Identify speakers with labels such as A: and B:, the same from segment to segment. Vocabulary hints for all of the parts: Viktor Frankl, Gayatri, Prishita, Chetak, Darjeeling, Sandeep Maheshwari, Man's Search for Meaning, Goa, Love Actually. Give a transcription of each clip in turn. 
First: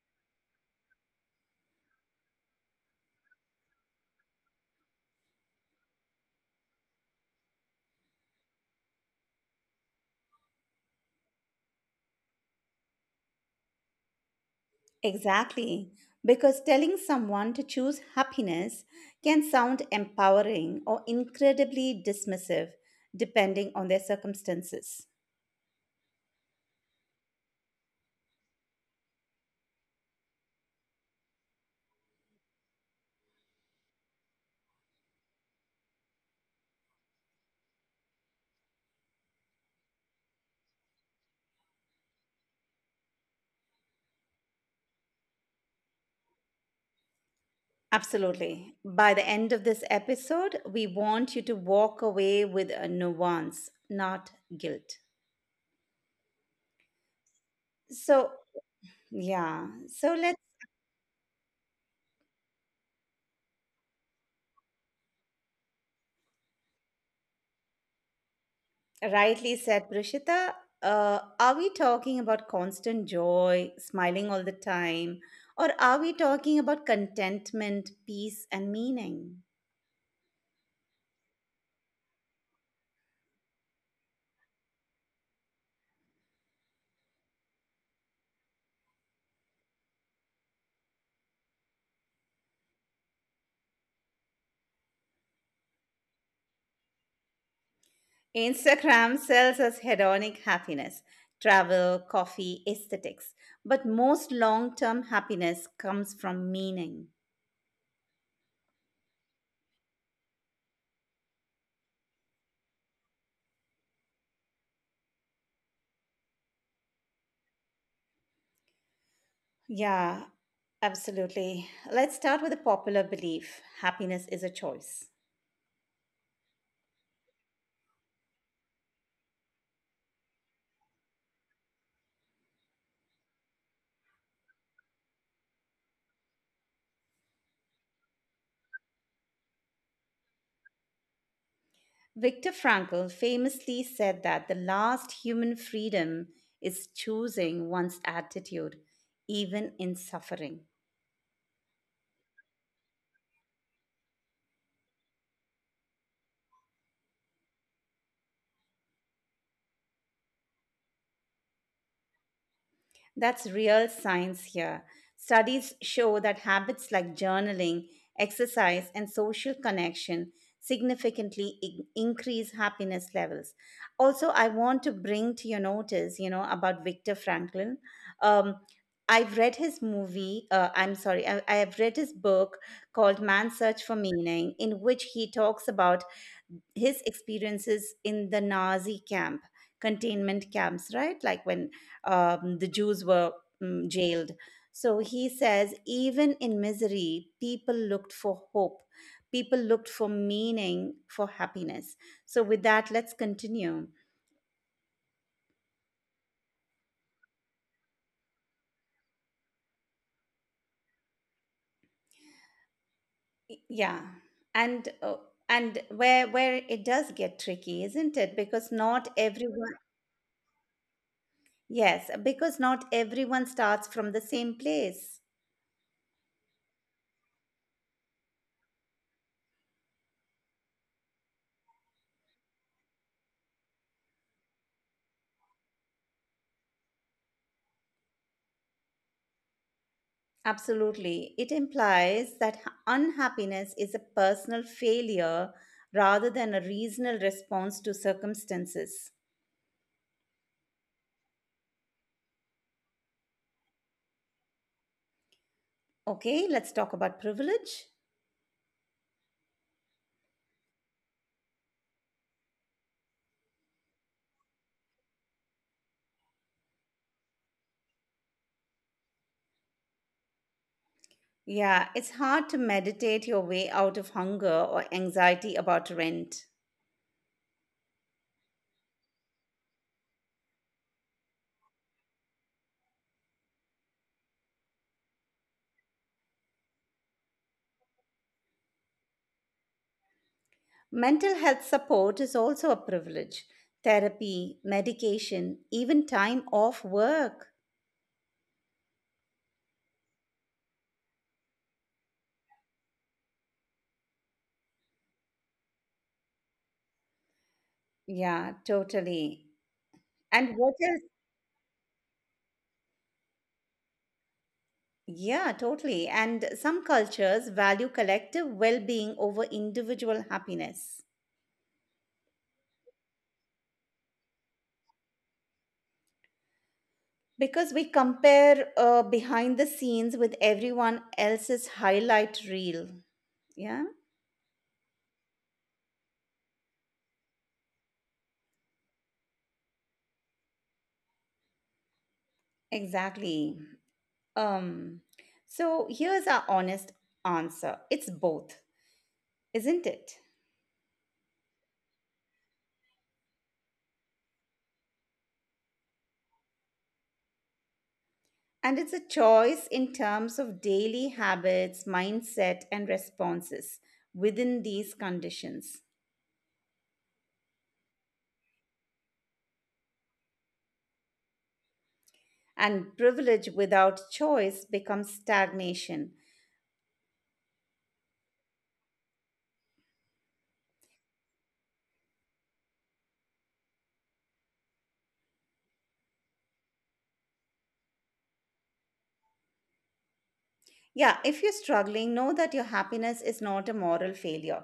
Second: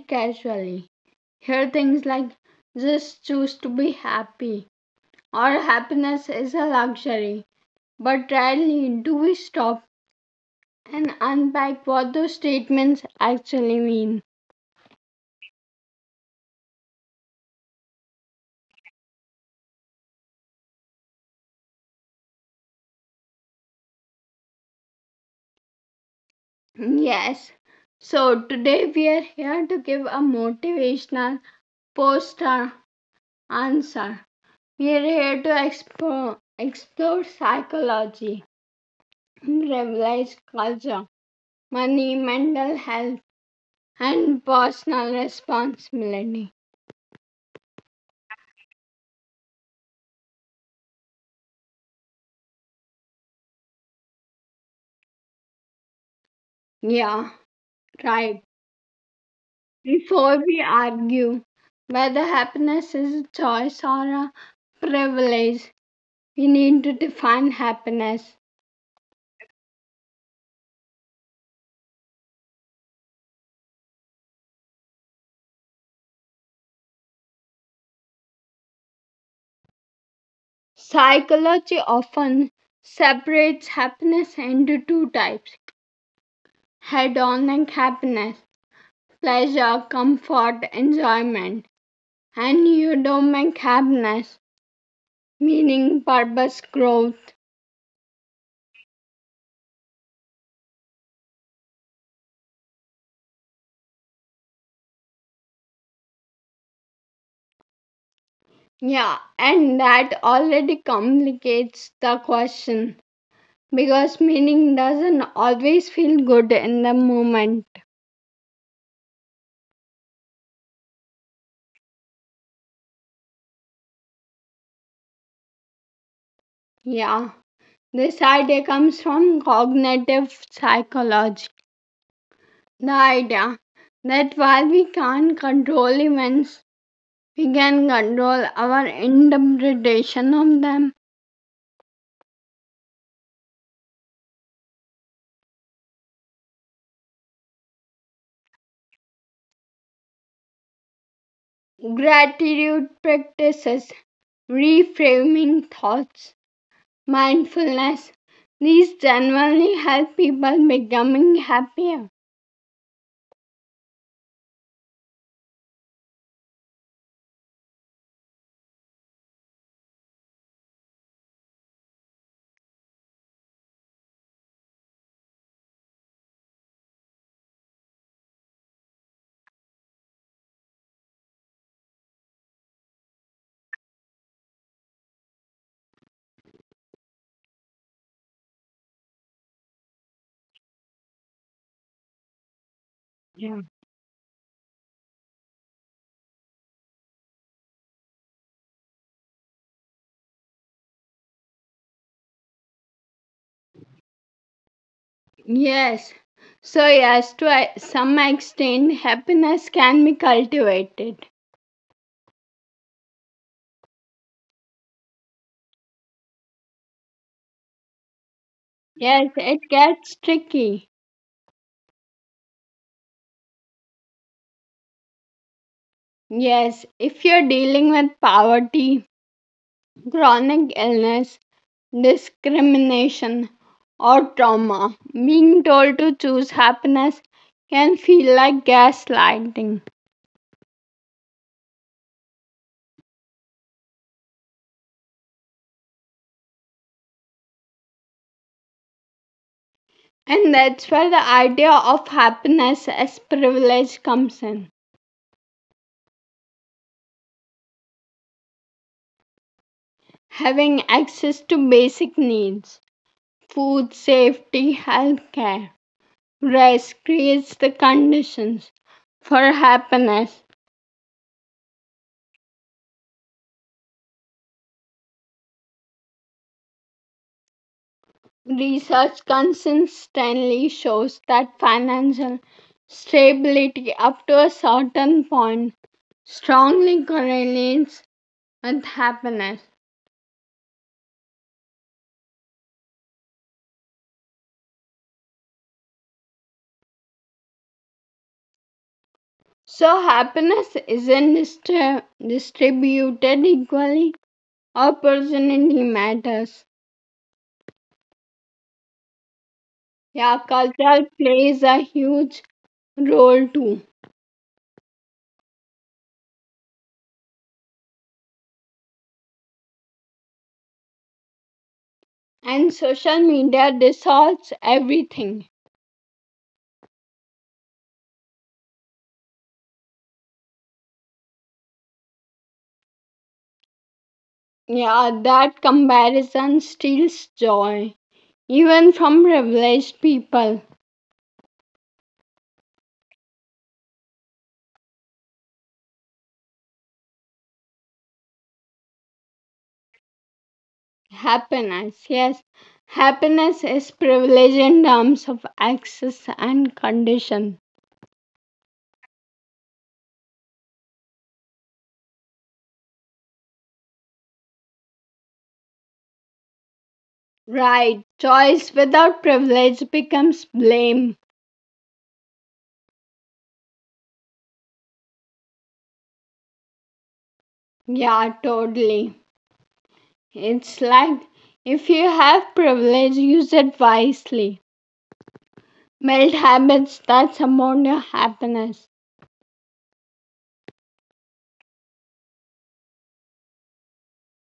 A: casually. Hear things like just choose to be happy or happiness is a luxury. But rarely do we stop and unpack what those statements actually mean.
B: Exactly, because telling someone to choose happiness can sound empowering or incredibly dismissive depending on their circumstances.
A: Yes, so today we are here to give a motivational poster answer. We are here to explore psychology revised culture, money, mental health, and personal responsibility.
B: Absolutely. By the end of this episode, we want you to walk away with a nuance, not guilt.
A: Yeah,
B: So,
A: right.
B: yeah. So
A: Before
B: let's
A: we argue whether happiness is a choice or a privilege, we need to define happiness.
B: rightly said, Prishita. Are we talking about constant joy, smiling all the time, or are we talking about contentment, peace, and meaning?
A: Psychology often separates happiness into two types: hedonic happiness, pleasure, comfort, enjoyment, and eudaimonic happiness meaning, purpose, growth.
B: Instagram sells us hedonic happiness, travel, coffee, aesthetics, but most long term happiness comes from meaning.
A: Yeah, and that already complicates the question because meaning doesn't always feel good in the moment.
B: Yeah, absolutely. Let's start with a popular belief happiness is a choice.
A: Yeah, this idea comes from cognitive psychology. The idea that while we can't control events, we can control our interpretation of them.
B: Viktor Frankl famously said that the last human freedom is choosing one's attitude, even in suffering.
A: Gratitude practices, reframing thoughts, mindfulness. These generally help people becoming happier.
B: That's real science here. Studies show that habits like journaling, exercise, and social connection significantly increase happiness levels. Also, I want to bring to your notice, you know, about Viktor Franklin. Um, I've read his I'm sorry, I have read his book called Man's Search for Meaning, in which he talks about his experiences in the Nazi camp, containment camps, right? Like when the Jews were
A: Yeah.
B: jailed. So he says, even in misery, people looked for hope. People looked for meaning, for happiness. So with that, let's continue.
A: Yes. So, yes, some extent, happiness can be cultivated.
B: Yeah, and uh, and where it does get tricky, isn't it? Because not
A: Yes, it
B: everyone,
A: gets tricky.
B: yes, because not everyone starts from the same place.
A: Yes, if you're dealing with poverty, chronic illness, discrimination, or trauma, being told to choose happiness can feel like gaslighting.
B: Absolutely. It implies that unhappiness is a personal failure rather than a reasonable response to circumstances.
A: And that's where the idea of happiness as privilege comes in.
B: Okay, let's talk about privilege.
A: Having access to basic needs, food, safety, healthcare, rest creates the conditions for happiness.
B: Yeah, it's hard to meditate your way out of hunger or anxiety about rent.
A: Research consistently shows that financial stability up to a certain point strongly correlates with happiness.
B: Mental health support is also a privilege. Therapy, medication, even time off work.
A: So, happiness isn't distributed equally, opportunity matters.
B: Yeah, totally.
A: Yeah,
B: And what else?
A: culture plays a huge role too.
B: Yeah, totally. And some cultures value collective well being over individual happiness
A: And social media dissolves everything.
B: because we compare behind the scenes with everyone else's highlight reel. Yeah,
A: Yeah, that comparison steals joy. Even from privileged people.
B: exactly. Um, so here's our honest answer it's both, isn't it?
A: Happiness, yes. Happiness is privilege in terms of access and condition.
B: And it's a choice in terms of daily habits, mindset, and responses within these conditions.
A: Right. Choice without privilege becomes blame.
B: And privilege without choice becomes stagnation.
A: Yeah, totally. It's like if you have privilege, use it wisely. Build habits that support your happiness.
B: Yeah, if you're struggling, know that your happiness is not a moral failure.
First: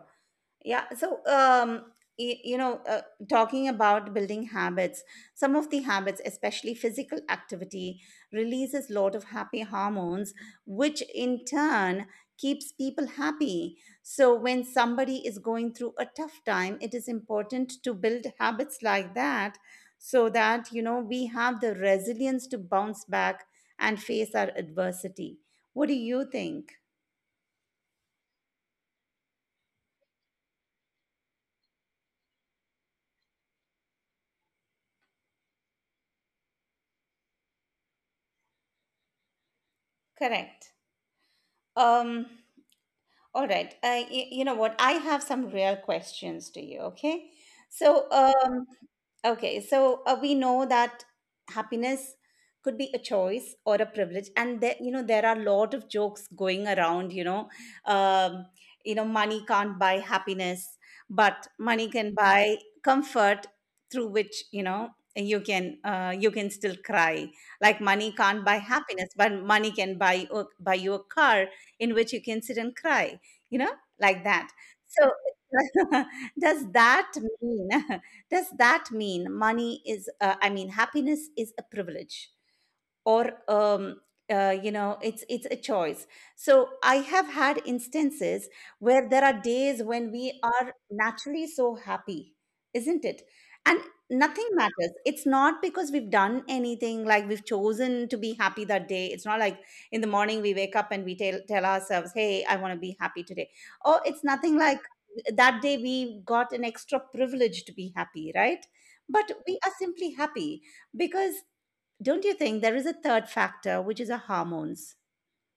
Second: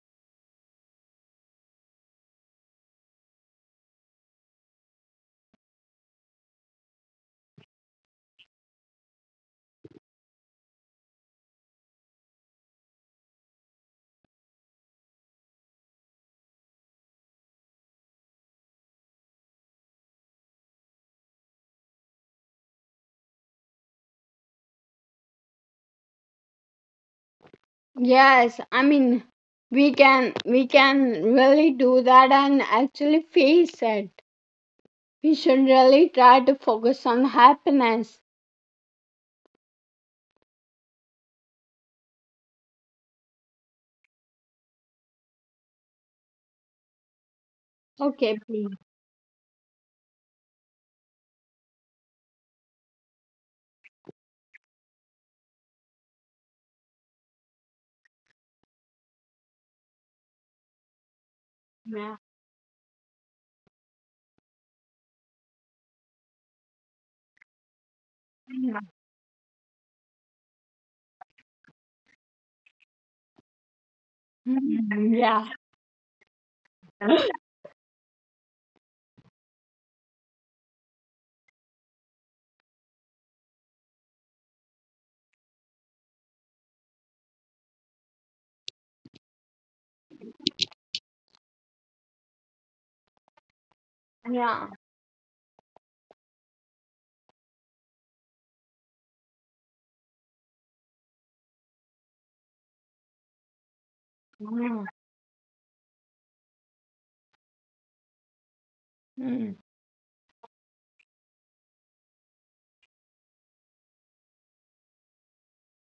B: Yeah. So, you know, talking about building habits, some of the habits, especially physical activity, releases lot of happy hormones, which in turn keeps people happy. So, when somebody is going through a tough time, it is important to build habits like that so that, you know, we have the resilience to bounce back and face our adversity. What do you think?
A: Yes, I mean we can really do that and actually face it. We should really try to focus on happiness.
B: Correct. Um, All right. You know what? I have some real questions to you. Okay. So,
A: Okay, please.
B: okay. So we know that happiness could be a choice or a privilege, and there, you know there are a lot of jokes going around. Um, you know, money can't buy happiness, but money
A: Yeah.
B: can buy comfort through which you know you can still cry. Like money can't buy happiness, but money can buy buy you a car in which you can sit and cry you know, like that.
A: Mm.
B: So
A: Yeah.
B: does that mean does that mean money is I mean happiness is a privilege or you know it's a choice so I have had instances where there are days when we are naturally so happy isn't it and nothing
A: Yeah.
B: matters. It's not because we've done anything like we've chosen to be happy that day. It's not like in the morning we wake up and we tell ourselves hey I want to be happy today or it's nothing
A: Mm.
B: like that day we got an extra privilege to be happy right but
A: Mm.
B: we are simply happy because don't you think there is a third factor, which is our hormones?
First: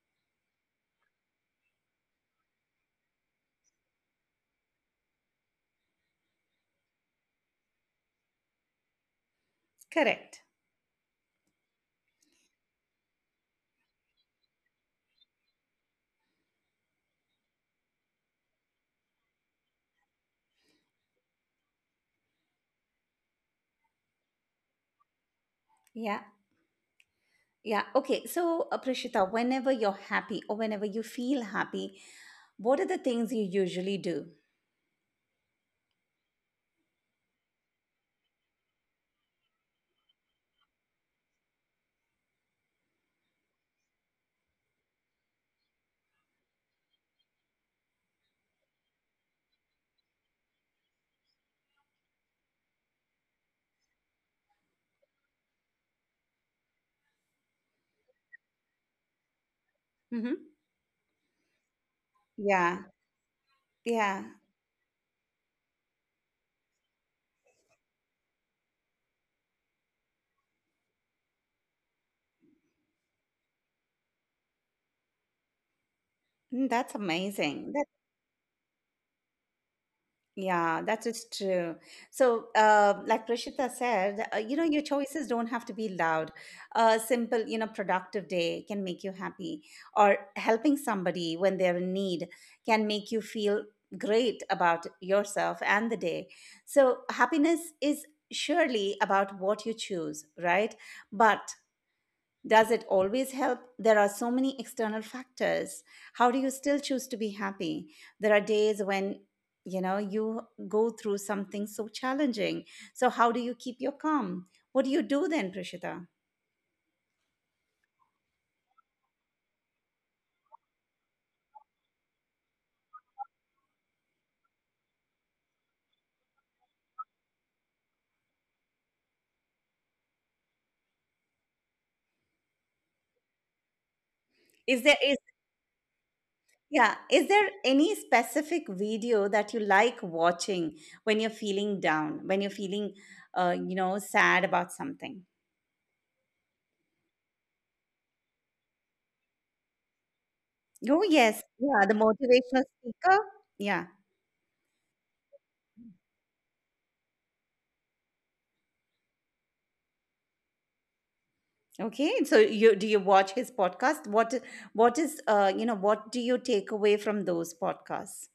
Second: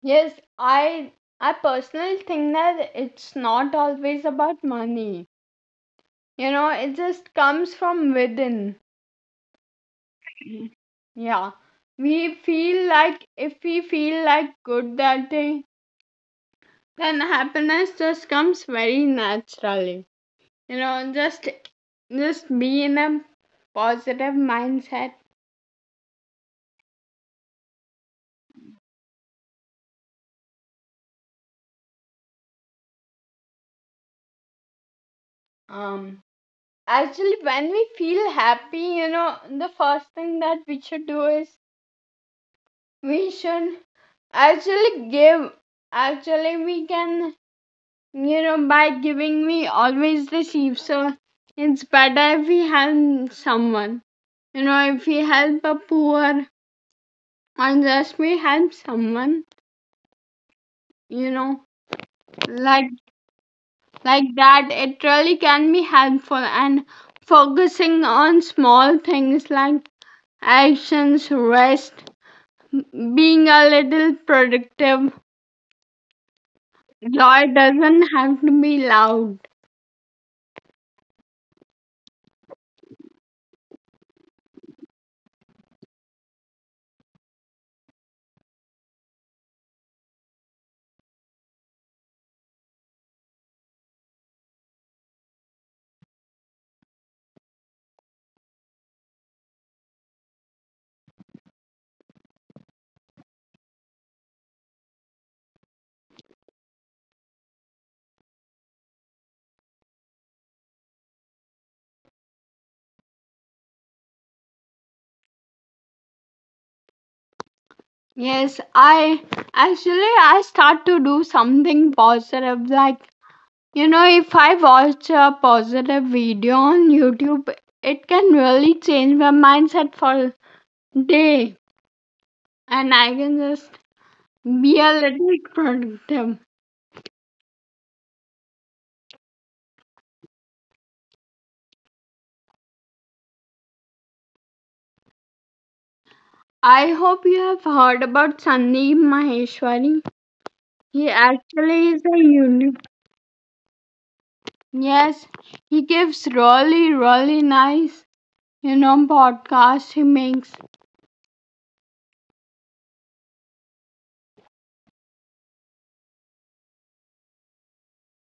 A: Yes, I I personally think that it's not always about money. You know, it just comes from within.
B: Correct.
A: Mhm. Yeah. We feel like if we feel like good that day, then happiness just comes very naturally. You know, just be in a positive mindset.
B: Yeah, yeah. Okay, so Prishita, whenever you're happy or whenever you feel happy, what are the things you usually do?
A: Um Actually, when we feel happy, you know, the first thing that we should do is we should actually give actually we can, you know, by giving me always the sheep. So it's better if we help someone. You know, if we help a poor and just we help someone,
B: Hmm.
A: you know,
B: Yeah.
A: like
B: Yeah.
A: like that, it really can be helpful. And focusing on small things like actions, rest, being a little productive.
B: Mm, that's
A: Joy
B: amazing.
A: doesn't have to be loud.
B: Yeah, that is true. So, like Prashita said, you know, your choices don't have to be loud. A simple, you know, productive day can make you happy, or helping somebody when they're in need can make you feel great about yourself and the day. So, happiness is surely about what you choose, right? But does it always help? There are so many external factors. How do you still choose to be happy? There are days when you know you go through something so challenging. So how do you keep your calm? What do you do then, Prishita?
A: Yes, I actually I start to do something positive. Like, you know, if I watch a positive video on YouTube, it can really change my mindset for day and I can just
B: Is
A: be
B: there
A: a
B: is
A: little productive.
B: yeah, is there any specific video that you like watching when you're feeling down, when you're feeling you know, sad about something?
A: I hope you have heard about Sandeep Maheshwari.
B: Oh
A: He
B: yes, yeah, the
A: actually is a
B: motivational
A: YouTube.
B: speaker. Yeah.
A: Yes, he gives really, really nice, you know, podcasts he makes.
B: Okay, so you do you watch his podcast? What is you know what do you take away from those podcasts?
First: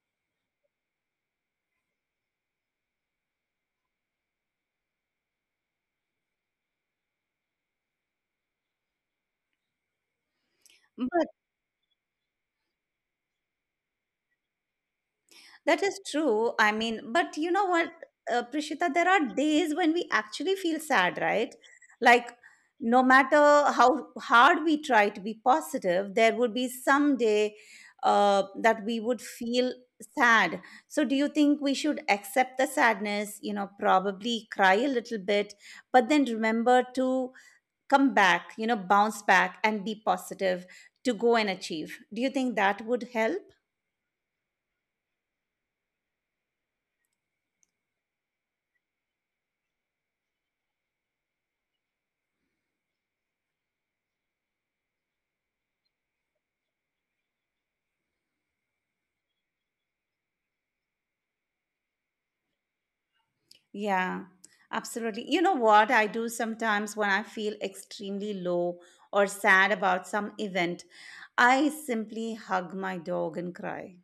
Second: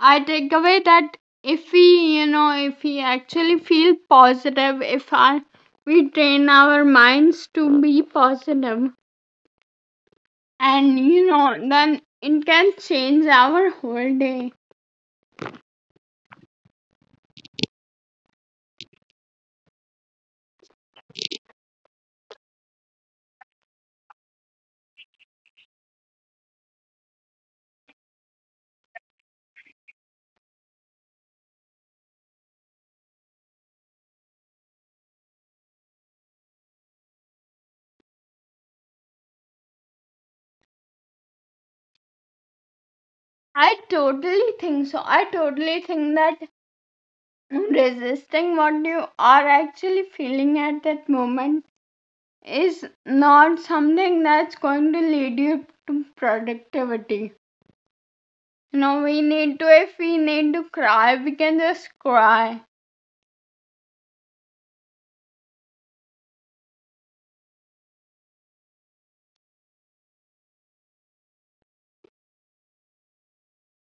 A: I take away that if we, you know, if we actually feel positive, if I, we train our minds to be positive, and
B: But
A: you know, then it can change our whole day.
B: that is true. I mean, but you know what, Prishita, there are days when we actually feel sad, right? Like no matter how hard we try to be positive, there would be some day that we would feel sad. So, do you think we should accept the sadness? You know, probably cry a little bit, but then remember to come back, you know, bounce back and be positive to go and achieve. Do you think that would help?
A: I totally think so. I totally think that resisting what you are actually feeling at that moment is not something that's going to lead you to productivity. No, if we need to cry, we can just cry.
B: Yeah, absolutely. You know what I do sometimes when I feel extremely low or sad about some event? I simply hug my dog and cry.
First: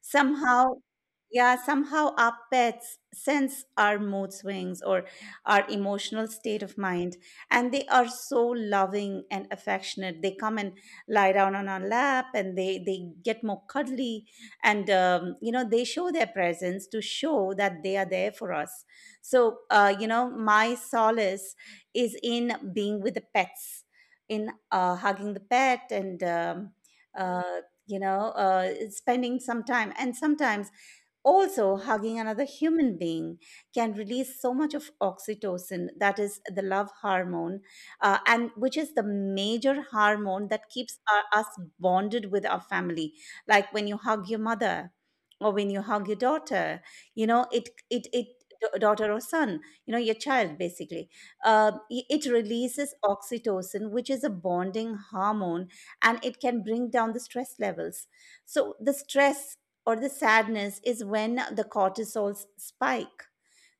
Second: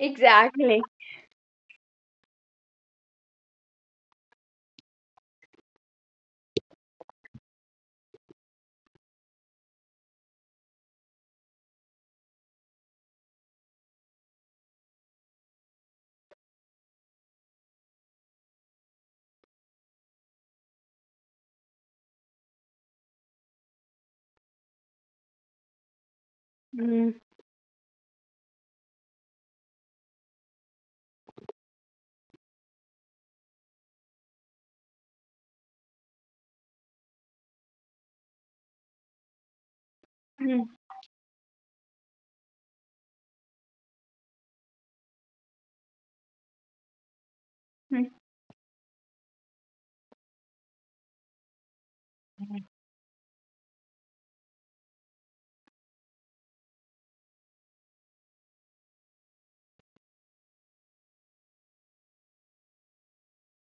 B: Somehow yeah somehow our pets sense our mood swings or our emotional state of mind and they are so loving and affectionate they come and lie down on our lap and they get more cuddly and you know they show their presence to show that they are there for us. So you know my solace is in being with the pets in hugging the pet and
A: Mm,
B: uh, you know spending some time and sometimes also, hugging another human being can release so much of oxytocin, that is the love hormone, and which is the major hormone
A: mm,
B: that keeps us bonded with our family. Like when you hug your mother, or when you hug your daughter, you know it it
A: mm.
B: it daughter or son, you know your child basically. It releases oxytocin, which is a bonding hormone, and it can bring down the stress levels. So the stress or the sadness is when the cortisols spike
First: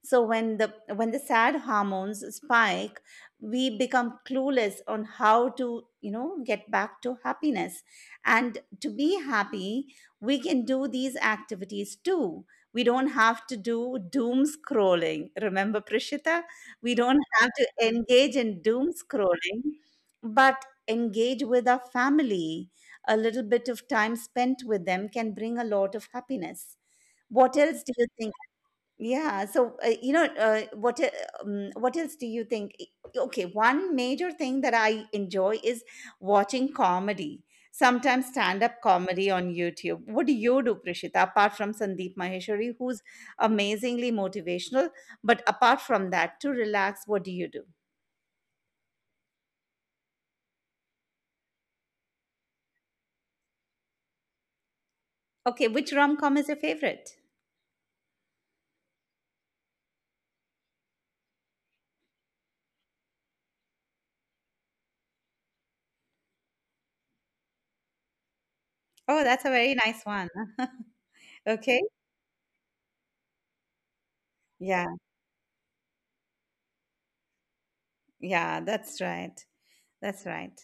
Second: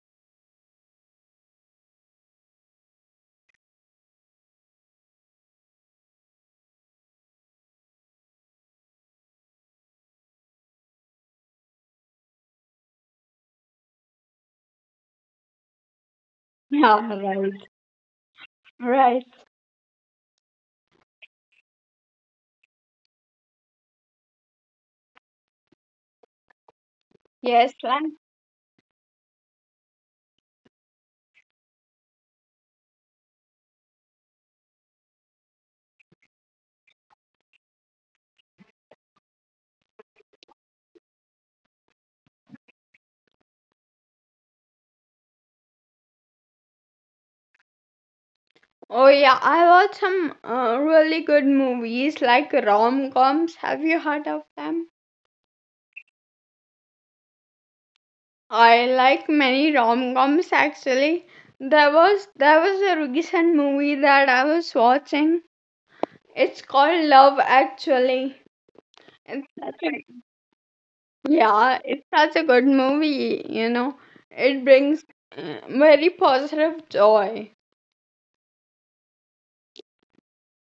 B: so when the sad hormones spike we become clueless on how to you know get back to happiness and to be happy we can do these activities too. We don't have to do doom scrolling, remember Prishita, we
A: Yeah,
B: don't have
A: right.
B: to engage in doom
A: Right.
B: scrolling but engage with our family. A little bit of time spent with them can bring a lot of happiness. What
A: Yes,
B: else do
A: like,
B: you yeah. So, you know, what else do you think? Okay, one major thing that I enjoy is watching comedy. Sometimes stand-up comedy on YouTube. What do you do, Prishita? Apart from Sandeep Maheshwari, who's amazingly motivational, but apart from that, to relax, what do you do?
A: oh yeah, I watch some really good movies like rom coms. Have you heard of them?
B: Okay, which rom-com is your favorite?
A: I like many rom coms actually. There was a recent movie that I was watching. It's called Love Actually.
B: Oh, that's
A: It's
B: a very
A: that's such
B: nice
A: a
B: one.
A: Yeah,
B: Okay.
A: it's such a good movie, you know. It
B: Yeah.
A: brings very positive joy.
B: Yeah, that's right. That's right.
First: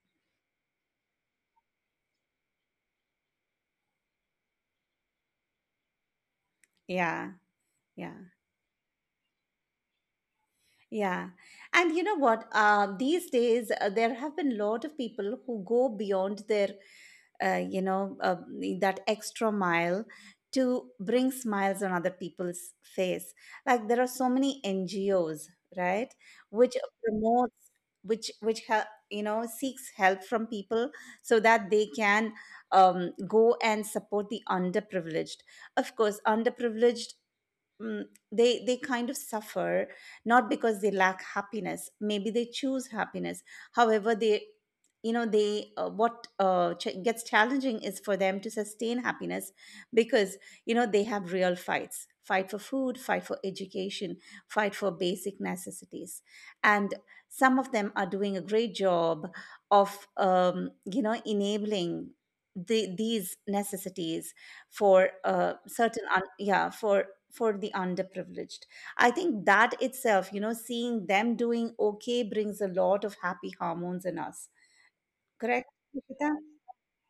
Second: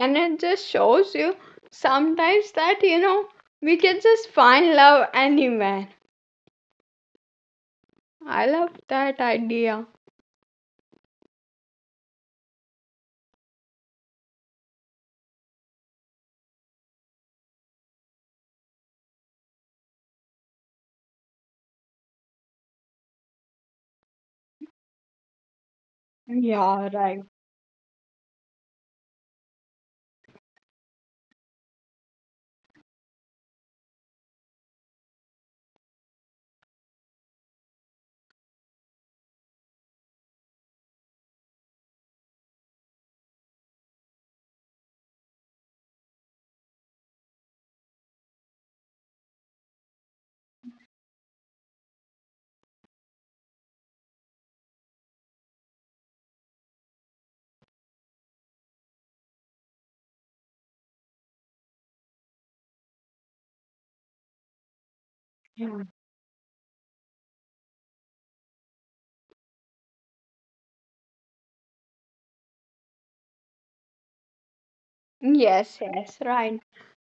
A: And it just shows you sometimes that, you know, we can just find love anywhere.
B: Yeah. Yeah.
A: I love that idea.
B: Yeah. And you know what? These days, there have been a lot of people who go beyond their, uh, you know, uh, that extra mile to bring smiles on other people's face. Like there are so many NGOs, right, which
A: Yeah, right.
B: promotes, which ha- you know seeks help from people so that they can go and support the underprivileged. Of course, underprivileged mm, they kind of suffer not because they lack happiness maybe they choose happiness however they you know they gets challenging is for them to sustain happiness because you know they have real fight for food fight for education fight for basic necessities and some of them are doing a great job of you know enabling these necessities for
A: Yeah.
B: yeah for the underprivileged. I think that itself you know seeing them doing okay brings a lot of happy hormones in us correct
A: Yes, yes,
B: Nikita?
A: right.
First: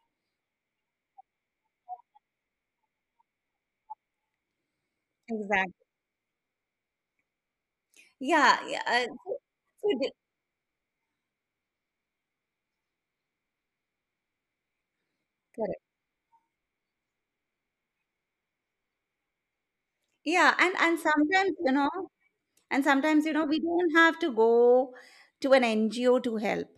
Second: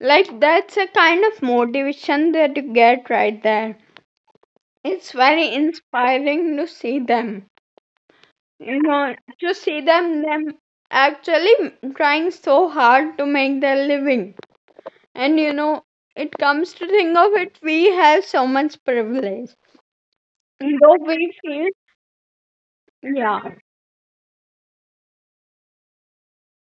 A: Like that's a kind of motivation that you get right there. It's very
B: Exactly.
A: inspiring to see them.
B: Yeah, yeah.
A: You know, to see
B: So di-
A: them actually trying so hard to make their living and you
B: Correct.
A: know, it comes to think of it, we have so much privilege,
B: Yeah and
A: though
B: and
A: we
B: sometimes,
A: feel
B: you know,
A: yeah
B: we don't have to go to an NGO to help.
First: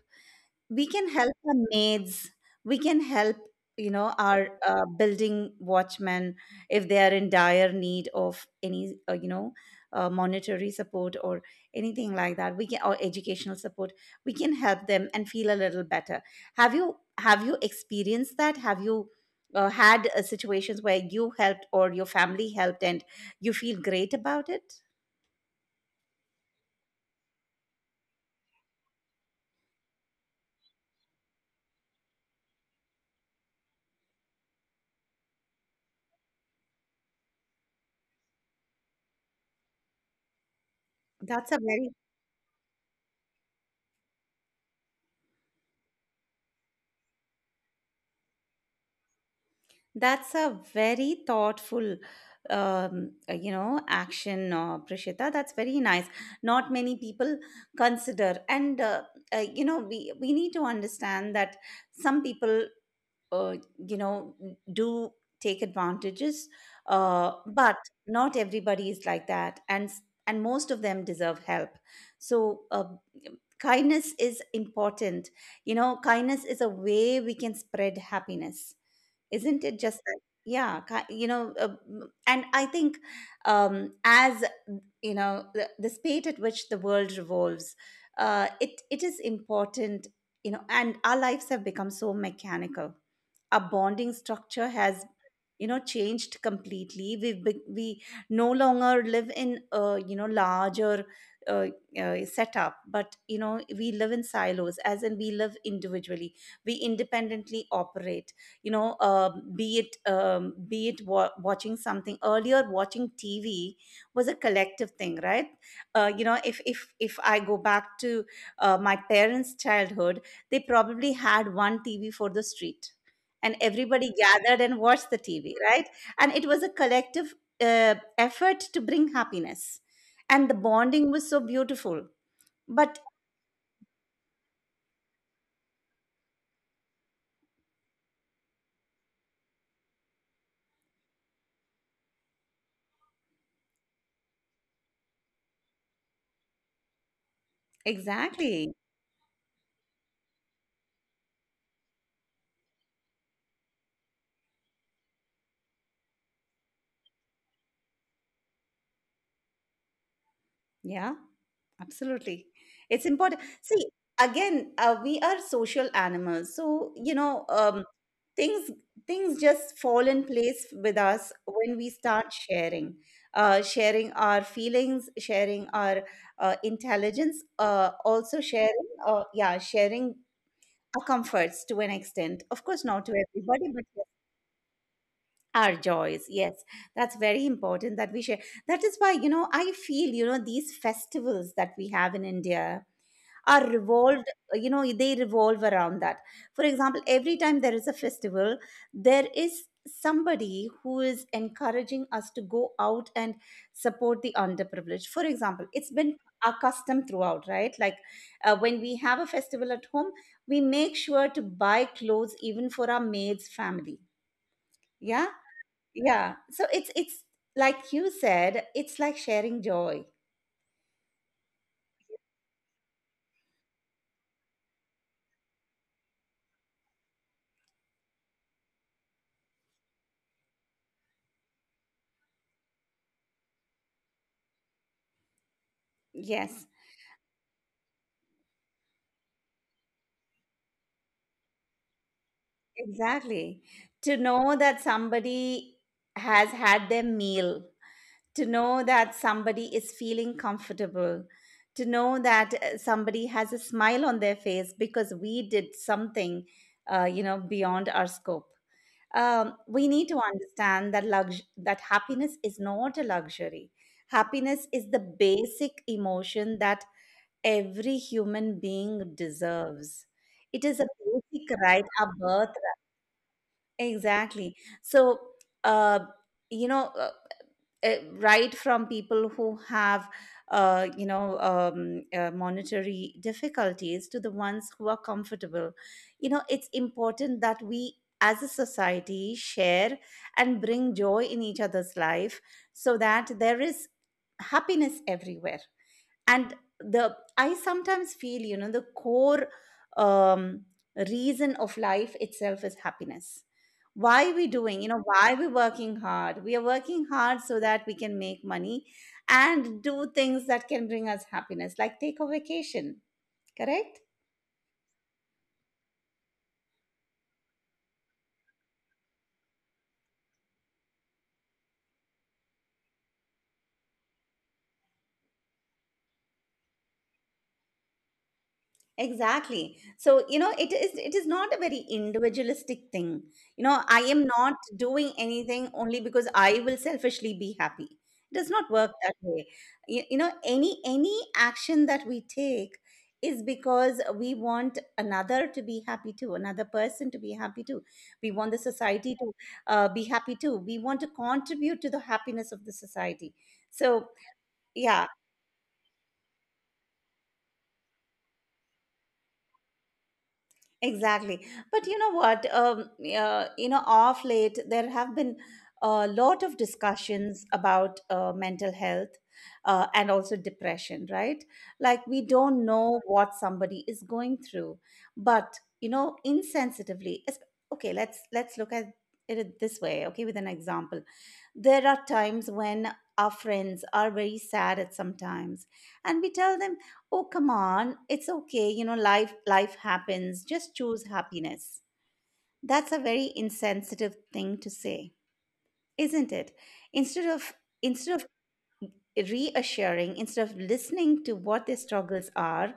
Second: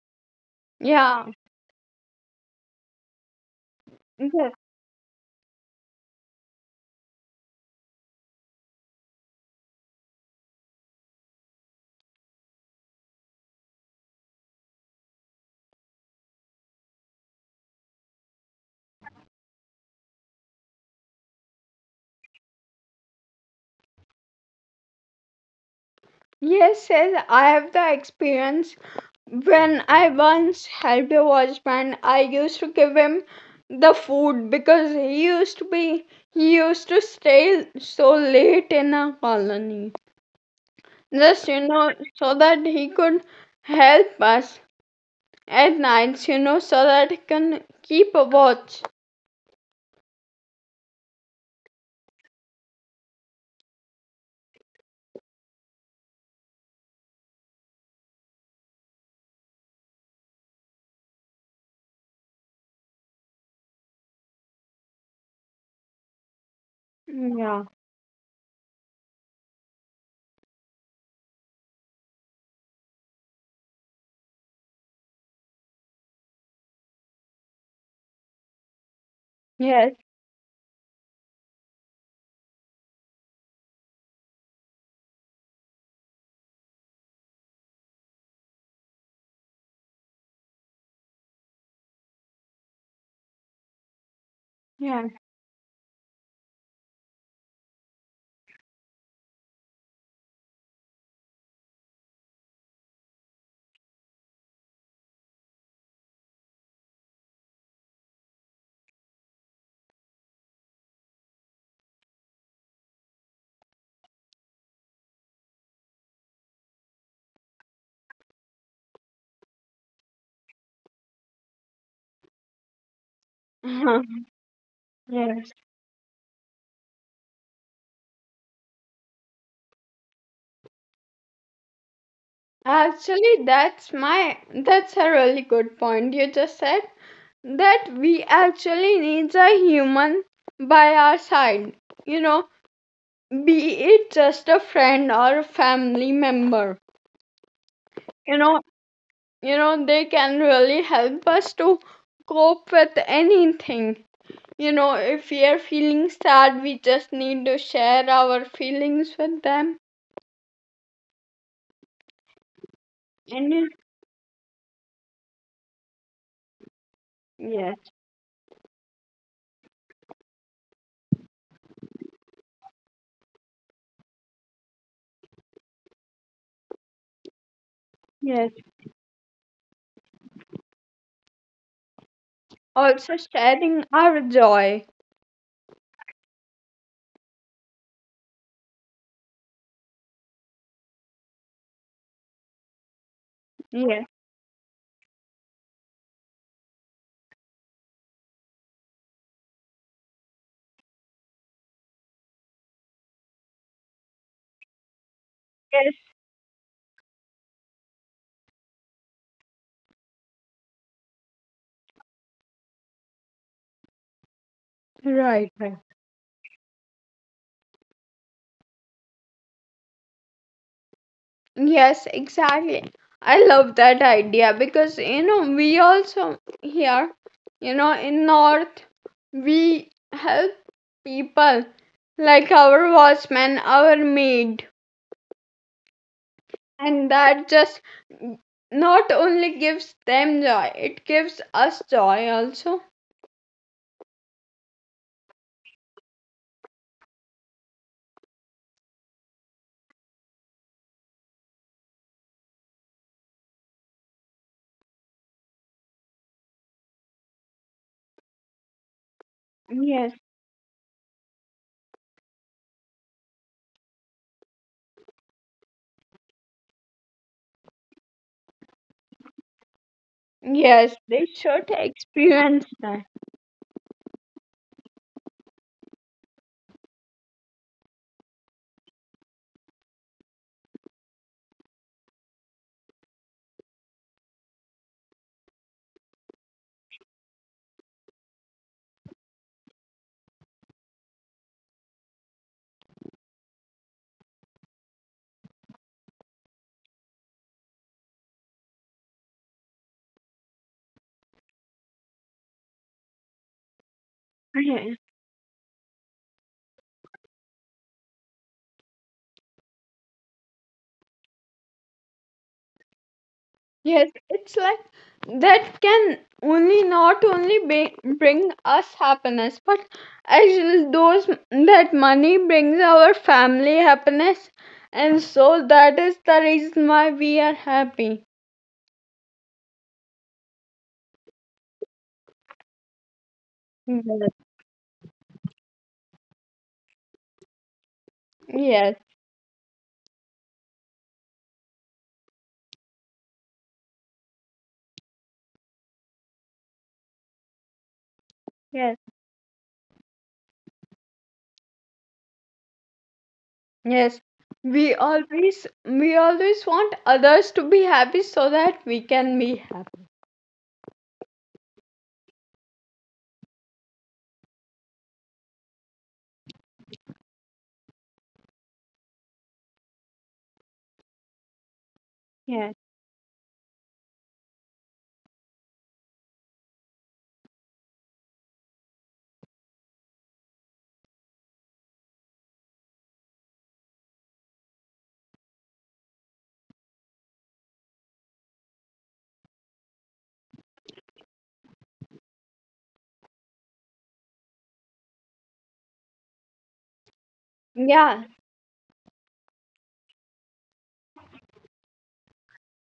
B: We can
A: yeah
B: help our maids. We can help
A: yeah.
B: our building watchmen if they are in dire need of any monetary support or anything like that, we can, or educational support. We can help them and feel a little better. Have you experienced that? Have you had situations where you helped or your family helped and you feel great about it?
A: Yes, yes, I have the experience when I once helped a watchman. I used to give him the food because he used to stay so late in a colony. Just,
B: That's a
A: you
B: very
A: know, so that he could help us at nights, you know, so that he can keep a watch.
B: that's a very thoughtful action, Prishita. That's very nice. Not many people consider, and we need to understand that some people, uh, you know do take advantages,
A: Yeah.
B: but not everybody is like that, and most of them deserve help. So kindness is important. Kindness is a way we can spread happiness. Isn't it
A: Yes.
B: just that? Yeah. And I think, as you know, the speed at which the world revolves, it is important, you know, and our lives have become so mechanical. Our bonding structure has,
A: Yeah.
B: changed completely. We no longer live in a, larger uh, setup, but, you know, we live in silos, as in we live individually, we independently operate. You know be it wa- Watching something— earlier, watching TV was a collective thing, right? If I go back to my parents' childhood, they probably had one TV for the street, and everybody gathered and watched the
A: Yes.
B: TV, right? And it was a collective effort to bring happiness. And the bonding was so beautiful. But
A: Actually, that's a really good point you just said, that we actually needs a human by our side. You know, be it just a friend or a family member. You know,
B: exactly.
A: you know, they can really help us to cope with anything. You know, if we are feeling sad, we just need to share our feelings with them.
B: Yeah, absolutely. It's important.
A: And it-
B: See, again, we are social animals. So, you know,
A: yes,
B: things things just fall in place with us when we start sharing, sharing our feelings, sharing our intelligence, also
A: yes.
B: sharing, sharing our comforts to an extent. Of course, not to
A: Also
B: everybody,
A: sharing
B: but yes,
A: our joy.
B: our joys. Yes, that's very important that we share. That is why, you know, I feel, you know, these festivals that we have in India are
A: Yes,
B: revolved— they revolve around that. For example, every time there is a festival, there is somebody who is encouraging us to go out and support the underprivileged. For example, it's
A: yes.
B: been our custom throughout, right? Like, when we have a festival at home, we make sure to buy clothes even for our maid's family. Yeah.
A: Right, right.
B: Yeah so it's like you said, it's like sharing joy.
A: Yes, exactly. I love that idea because, you know, we also here, you know, in North, we help people like our watchman, our maid.
B: Yes.
A: And that just not only gives them joy, it gives us joy also.
B: Exactly. To know that somebody has had their meal, to know that somebody is feeling comfortable, to know that somebody has a smile on their face because we did something, you know, beyond our scope. We need
A: Yes,
B: to understand that that happiness is not a luxury. Happiness is the basic emotion that every human being deserves. It is a
A: yes, they
B: basic
A: should
B: right, a birthright.
A: experience that.
B: Exactly. So, uh, you know, right from people who have, you know, monetary difficulties to the ones who are comfortable, you know, it's important that we as a society share and bring joy in each other's life, so that there is happiness everywhere. And the I sometimes feel, you know, the core um, reason of life itself is happiness. Why we doing, you
A: Yes,
B: know, why we working hard? We are working hard so that we can make money and do things that can bring us happiness, like take a vacation. Correct.
A: yes, it's like that can only not only bring us happiness, but actually those, that money brings our family happiness, and so that is the reason why we are happy.
B: Exactly. So, you know, it is not a very individualistic thing. You know, I am
A: Yes,
B: not doing anything only because I will selfishly be happy. It does not work
A: yes,
B: that way. You know, any action that we take is because we want another to be happy too, another person to be happy too. We want the
A: yes.
B: society to be happy too. We want to contribute to the happiness of the society. So,
A: Yes, we
B: yeah.
A: always we always want others to be happy so that we can be happy.
B: Exactly. But you know what? You know, off late, there have been a lot of discussions about mental health, and also depression, right? Like, we don't
A: Yeah,
B: know what somebody is going through, but, you know, insensitively— okay, let's look at it this way, okay, with an example. There are times when our friends are very sad at some times, and we tell them, "Oh, come on. It's okay. You know, life happens. Just choose happiness." That's a very insensitive thing to say, isn't it? Instead of Instead
A: yeah,
B: of reassuring, instead of listening to what their struggles are,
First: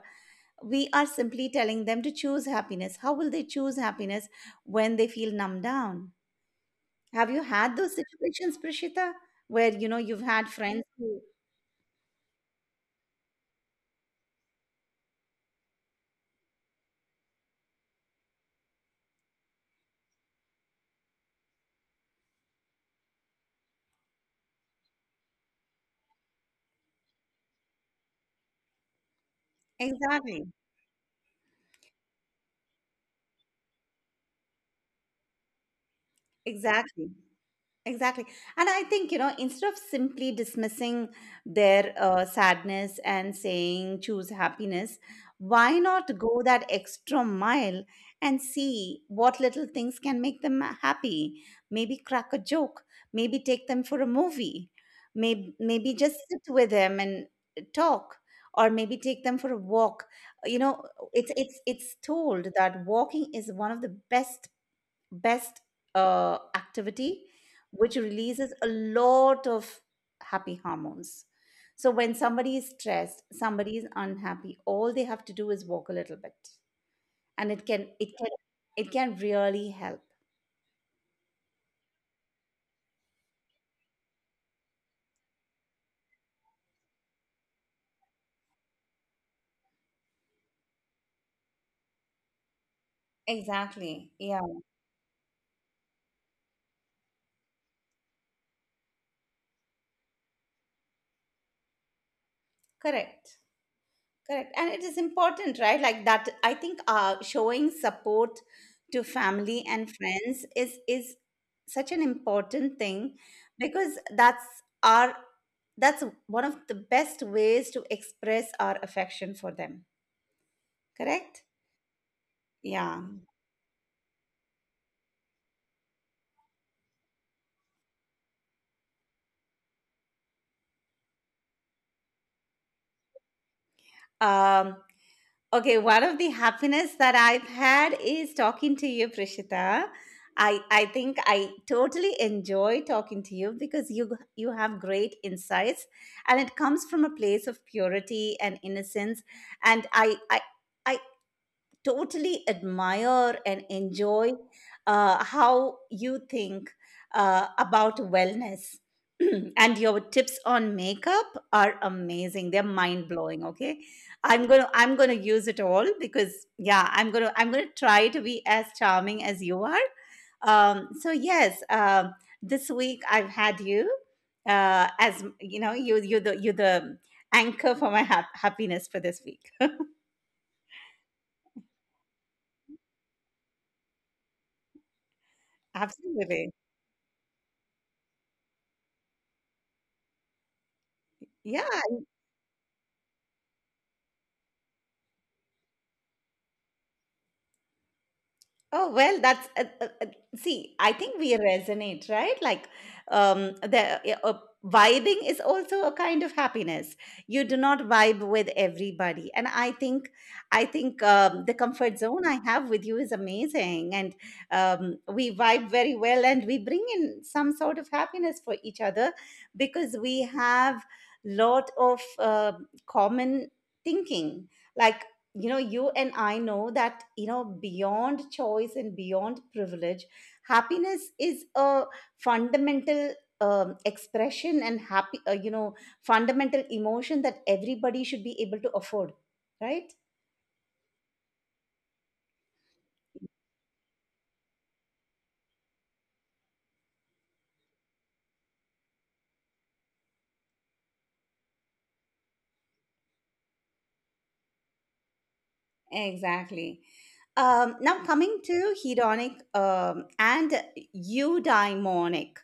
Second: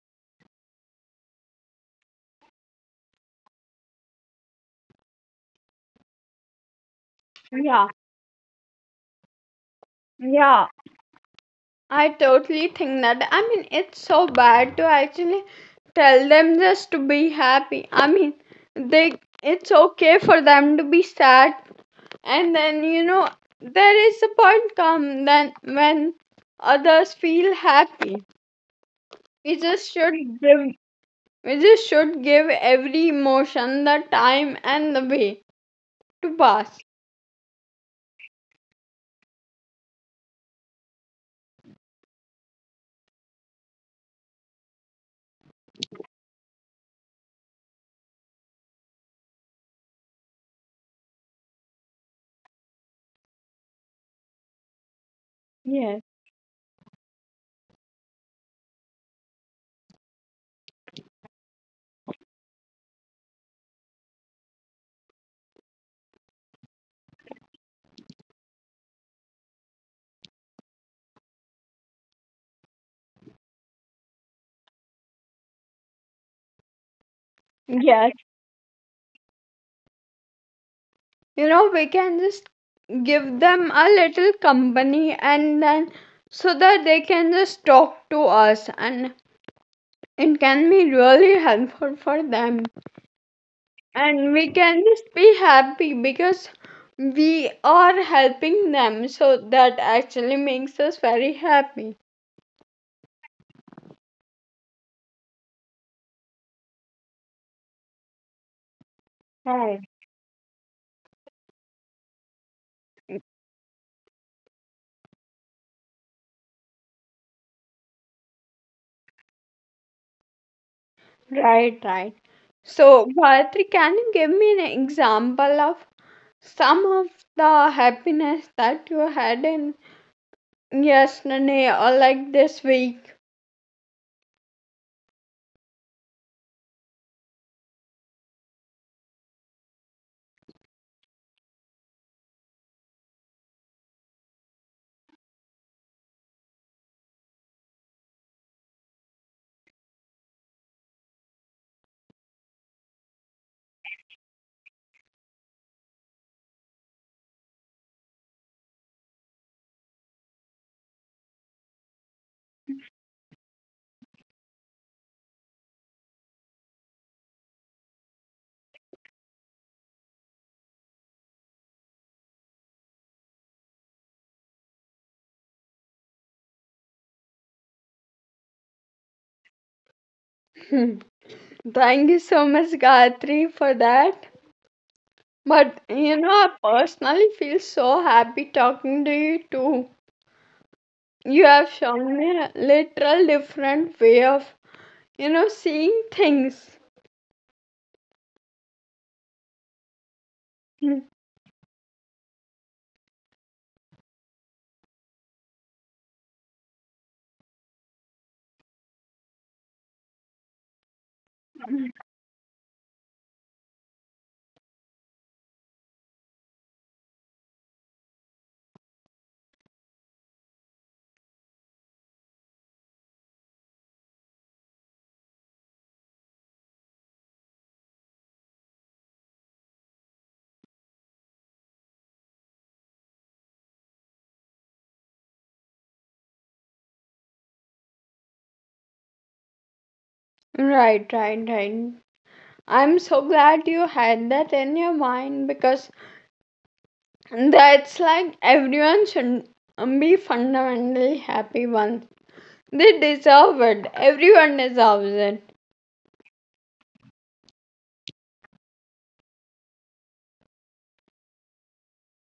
B: we are simply telling them to choose happiness. How will they choose happiness when they feel numbed down? Have you had
A: yeah,
B: those situations, Prashita, where, you know, you've had
A: yeah.
B: friends who—
A: I totally think that. I mean, it's so bad to actually tell them just to be happy. I mean, they it's okay for them to be sad, and then you know there is a point come then when others feel happy. We just should
B: Exactly.
A: give We just should give every emotion the time and the way to pass.
B: Exactly. Exactly. And I think, you know, instead of simply dismissing their sadness and saying choose happiness, why not go that extra mile and see what little things can make them happy? Maybe crack a joke, maybe take them for a movie, maybe
A: Yes.
B: just sit with them and talk. Or maybe take them for a walk. You know, it's told that walking is one of the best, best activity, which releases a lot of happy hormones. So when somebody is stressed, somebody is unhappy, all they have to do is walk a little bit, and it can
A: Yes.
B: it can it can really help.
A: You know, we can just give them a little company and then so that they can just talk to us and it can be really helpful for them.
B: Exactly.
A: And we
B: Yeah.
A: can just be happy because we are helping them, so that actually makes us very happy.
B: Correct. Correct. And it is important, right? Like that, I think showing support to family
A: Right.
B: and friends is such an important thing, because our that's one of the best ways to express our affection for them. Correct?
A: Right, right.
B: Yeah.
A: So, Gayatri, can you give me an example of some of the happiness that you had in yesterday or like this week?
B: Um, Okay, one of the happiness that I've had is talking to you, Prishita. I think I totally enjoy talking to you because you have great insights, and it comes from a place of purity and innocence. And I totally admire and enjoy how you think about wellness. And your tips on makeup are amazing. They're mind blowing. Okay, I'm gonna use it all because yeah, I'm gonna try to be as charming as you are. So yes, this week I've had you, as you know, you you the anchor for my happiness for this week.
A: Hmm. Thank you so much, Gayatri, for that. But you know, I
B: Absolutely.
A: personally feel so happy talking to you too. You
B: Yeah.
A: have shown me a literal different way of, you know, seeing things.
B: Oh, well, that's see, I
A: Hmm.
B: think we resonate, right? Like, the vibing is also a kind of happiness. You do not vibe with everybody, and I think, the comfort zone I have with you is amazing, and, we vibe very well, and we bring in some sort of happiness for each other because we have lot of common thinking, like, you know, you and I know that, you know, beyond choice and beyond privilege, happiness is a fundamental expression, and happy you know fundamental emotion that everybody should be able to afford, right?
A: Right, right, right. I'm so glad you had that in your mind because that's like everyone should be fundamentally happy once. They deserve it. Everyone deserves it.
B: Exactly. Now, coming to hedonic and eudaimonic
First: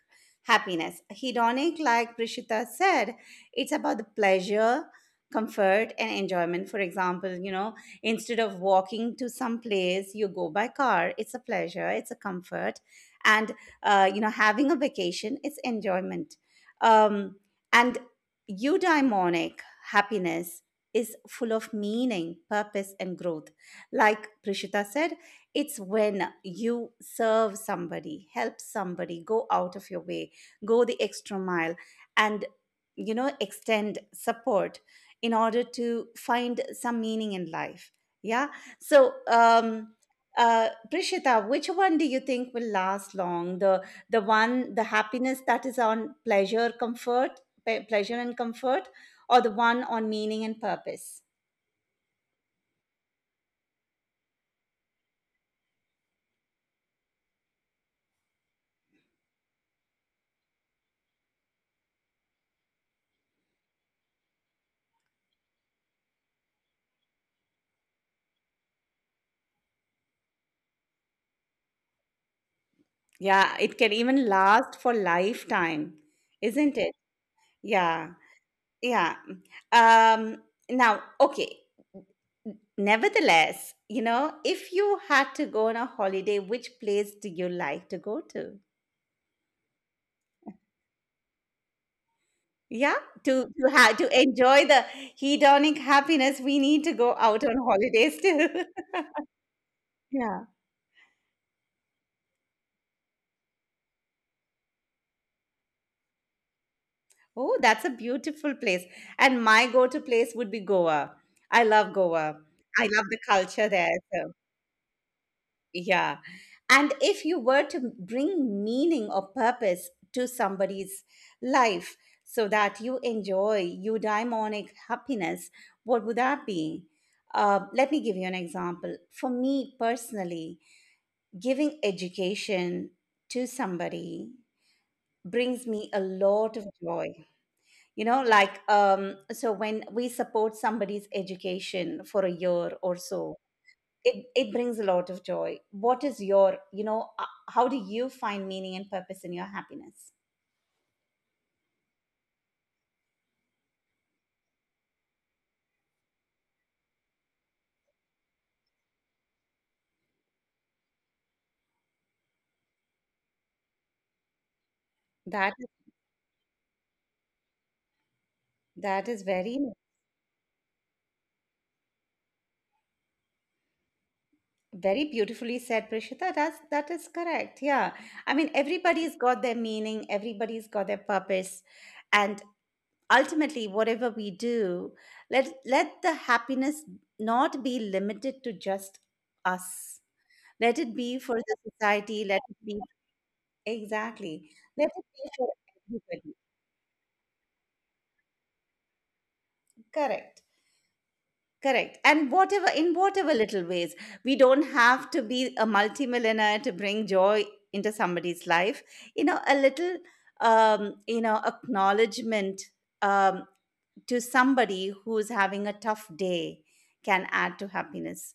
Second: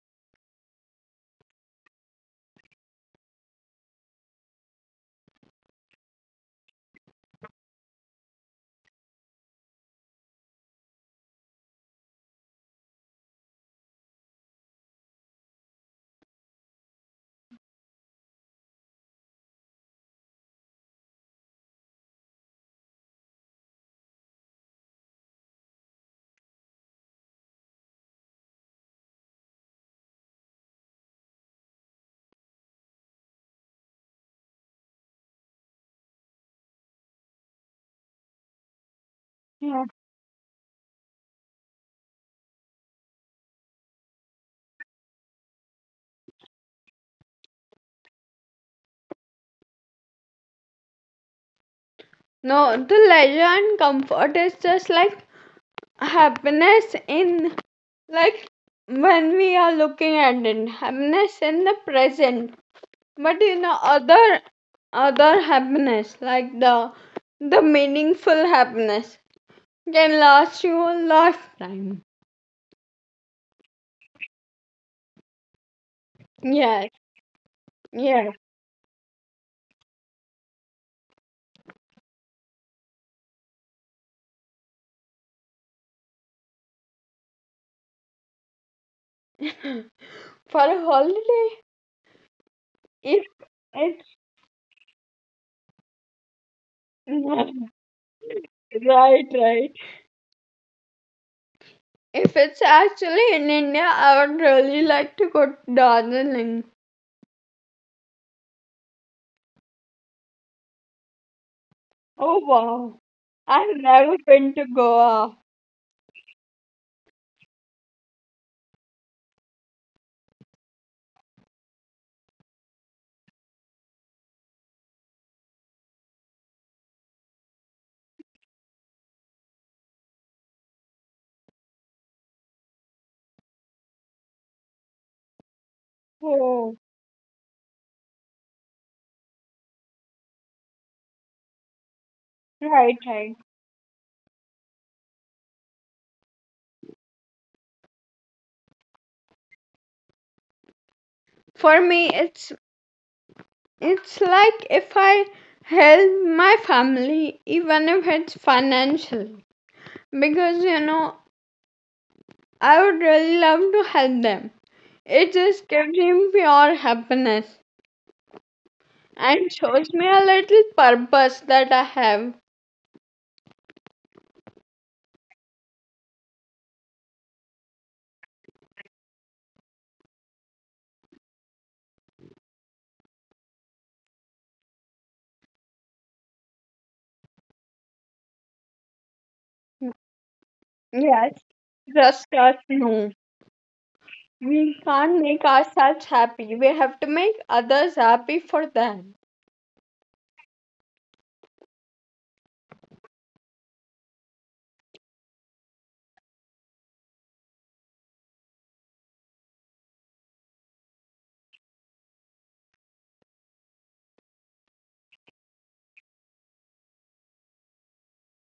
B: happiness. Hedonic, like Prishita said, it's about the pleasure, comfort, and enjoyment. For example, you know, instead of walking to some place, you go by car. It's a pleasure, it's a comfort. And, you know, having a vacation, it's enjoyment. Um, and eudaimonic happiness is full of meaning, purpose, and growth. Like Prishita said, it's when you serve somebody, help somebody, go out of your way, go the extra mile, and, you know, extend support in order to find some meaning in life. Yeah. So,
A: Yeah.
B: Prishita, which one do you think will last long? The one, the happiness that is on pleasure, comfort, pleasure and comfort, or the one on meaning and purpose?
A: No, the leisure and comfort is just like happiness in, like, when we are looking at it, happiness in the present. But you know, other happiness like the meaningful happiness can last you a lifetime.
B: Yeah, it can even last for lifetime, isn't
A: Yeah,
B: it? Yeah,
A: yeah.
B: yeah. Um, Now, okay. Nevertheless, you know, if you had to go on a holiday, which place do you like to go to?
A: For a holiday,
B: Yeah,
A: if
B: to have to
A: it's
B: enjoy the hedonic happiness, we need to go out
A: right,
B: on holidays too.
A: right.
B: Yeah.
A: If it's actually in India, I would really like to go to Darjeeling.
B: Oh, that's a beautiful place. And my go-to place would be Goa. I love
A: Oh
B: Goa. I
A: wow.
B: love the culture
A: I've
B: there.
A: never
B: So,
A: been to Goa.
B: yeah. And if you were to bring meaning or purpose to somebody's life so that you enjoy eudaimonic happiness, what would that be? Let me give you an example. For me personally, giving education to somebody brings me a lot of
A: Oh,
B: joy. You know, like, so when we support somebody's education for a year
A: right,
B: or
A: right.
B: so, it brings a lot of joy. What is your, you know, how do you find meaning and purpose in your happiness?
A: For me, it's like if I help my family, even if it's financially, because you know I would really love to help them. It
B: that
A: just gives me pure happiness
B: that— is
A: and
B: very,
A: shows me a little purpose that I have.
B: very beautifully said, Prishita. That is correct. Yeah, I mean, everybody's got their meaning, everybody's got their purpose, and ultimately whatever we do, let the happiness not be limited to just us.
A: Mm.
B: Let it be
A: Yes,
B: for the society,
A: just
B: let
A: us.
B: it be—
A: No,
B: Exactly.
A: we
B: Let it
A: can't
B: be
A: make
B: for
A: ourselves
B: everybody.
A: happy. We have to make others happy for them.
B: Correct. Correct. And whatever, in whatever little ways. We don't have to be a multimillionaire to bring joy into somebody's life. You know, a little you know, acknowledgement, um to somebody who's having a tough day can add to happiness.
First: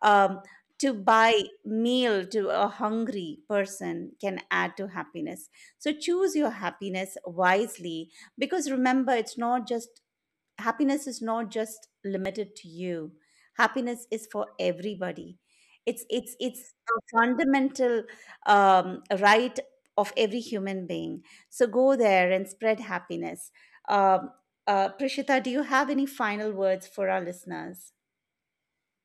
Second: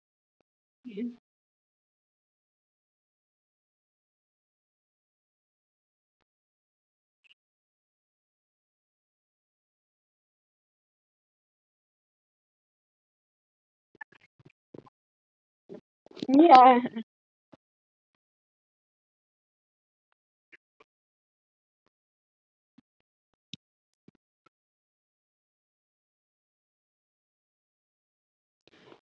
B: um, to buy meal to a hungry person can add to happiness. So choose your happiness wisely, because remember, it's not just happiness is not just limited to you. Happiness is for everybody. It's
A: Yeah.
B: a fundamental right of every human being. So go there and spread happiness. um, Prishita, do you have any final words for our listeners?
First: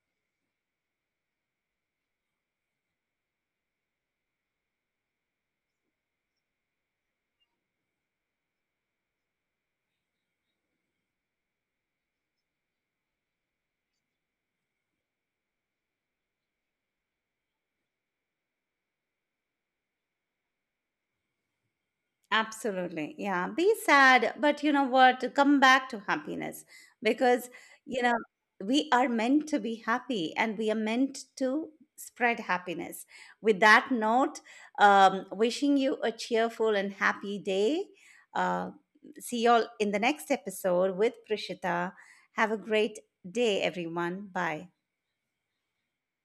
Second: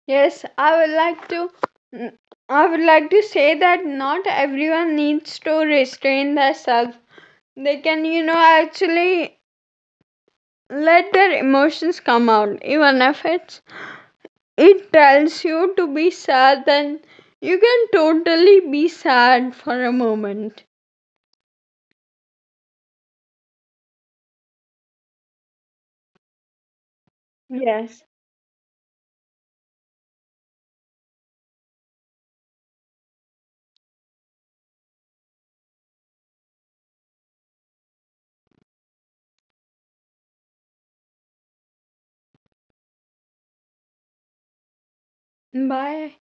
A: Yes, I would like to. mm, I would like to say that not everyone needs to restrain themselves. They can, you know, actually let their emotions come out, even if it's it tells you to be sad. Then you can totally be sad for a moment.
B: Absolutely. Yeah. Be sad, but you know what? Come back to happiness because, you
A: Yes.
B: know, we are meant to be happy and we are meant to spread happiness. With that note, wishing you a cheerful and happy day. Uh, See you all in the next episode with Prishita. Have a great day, everyone. Bye.
A: Bye.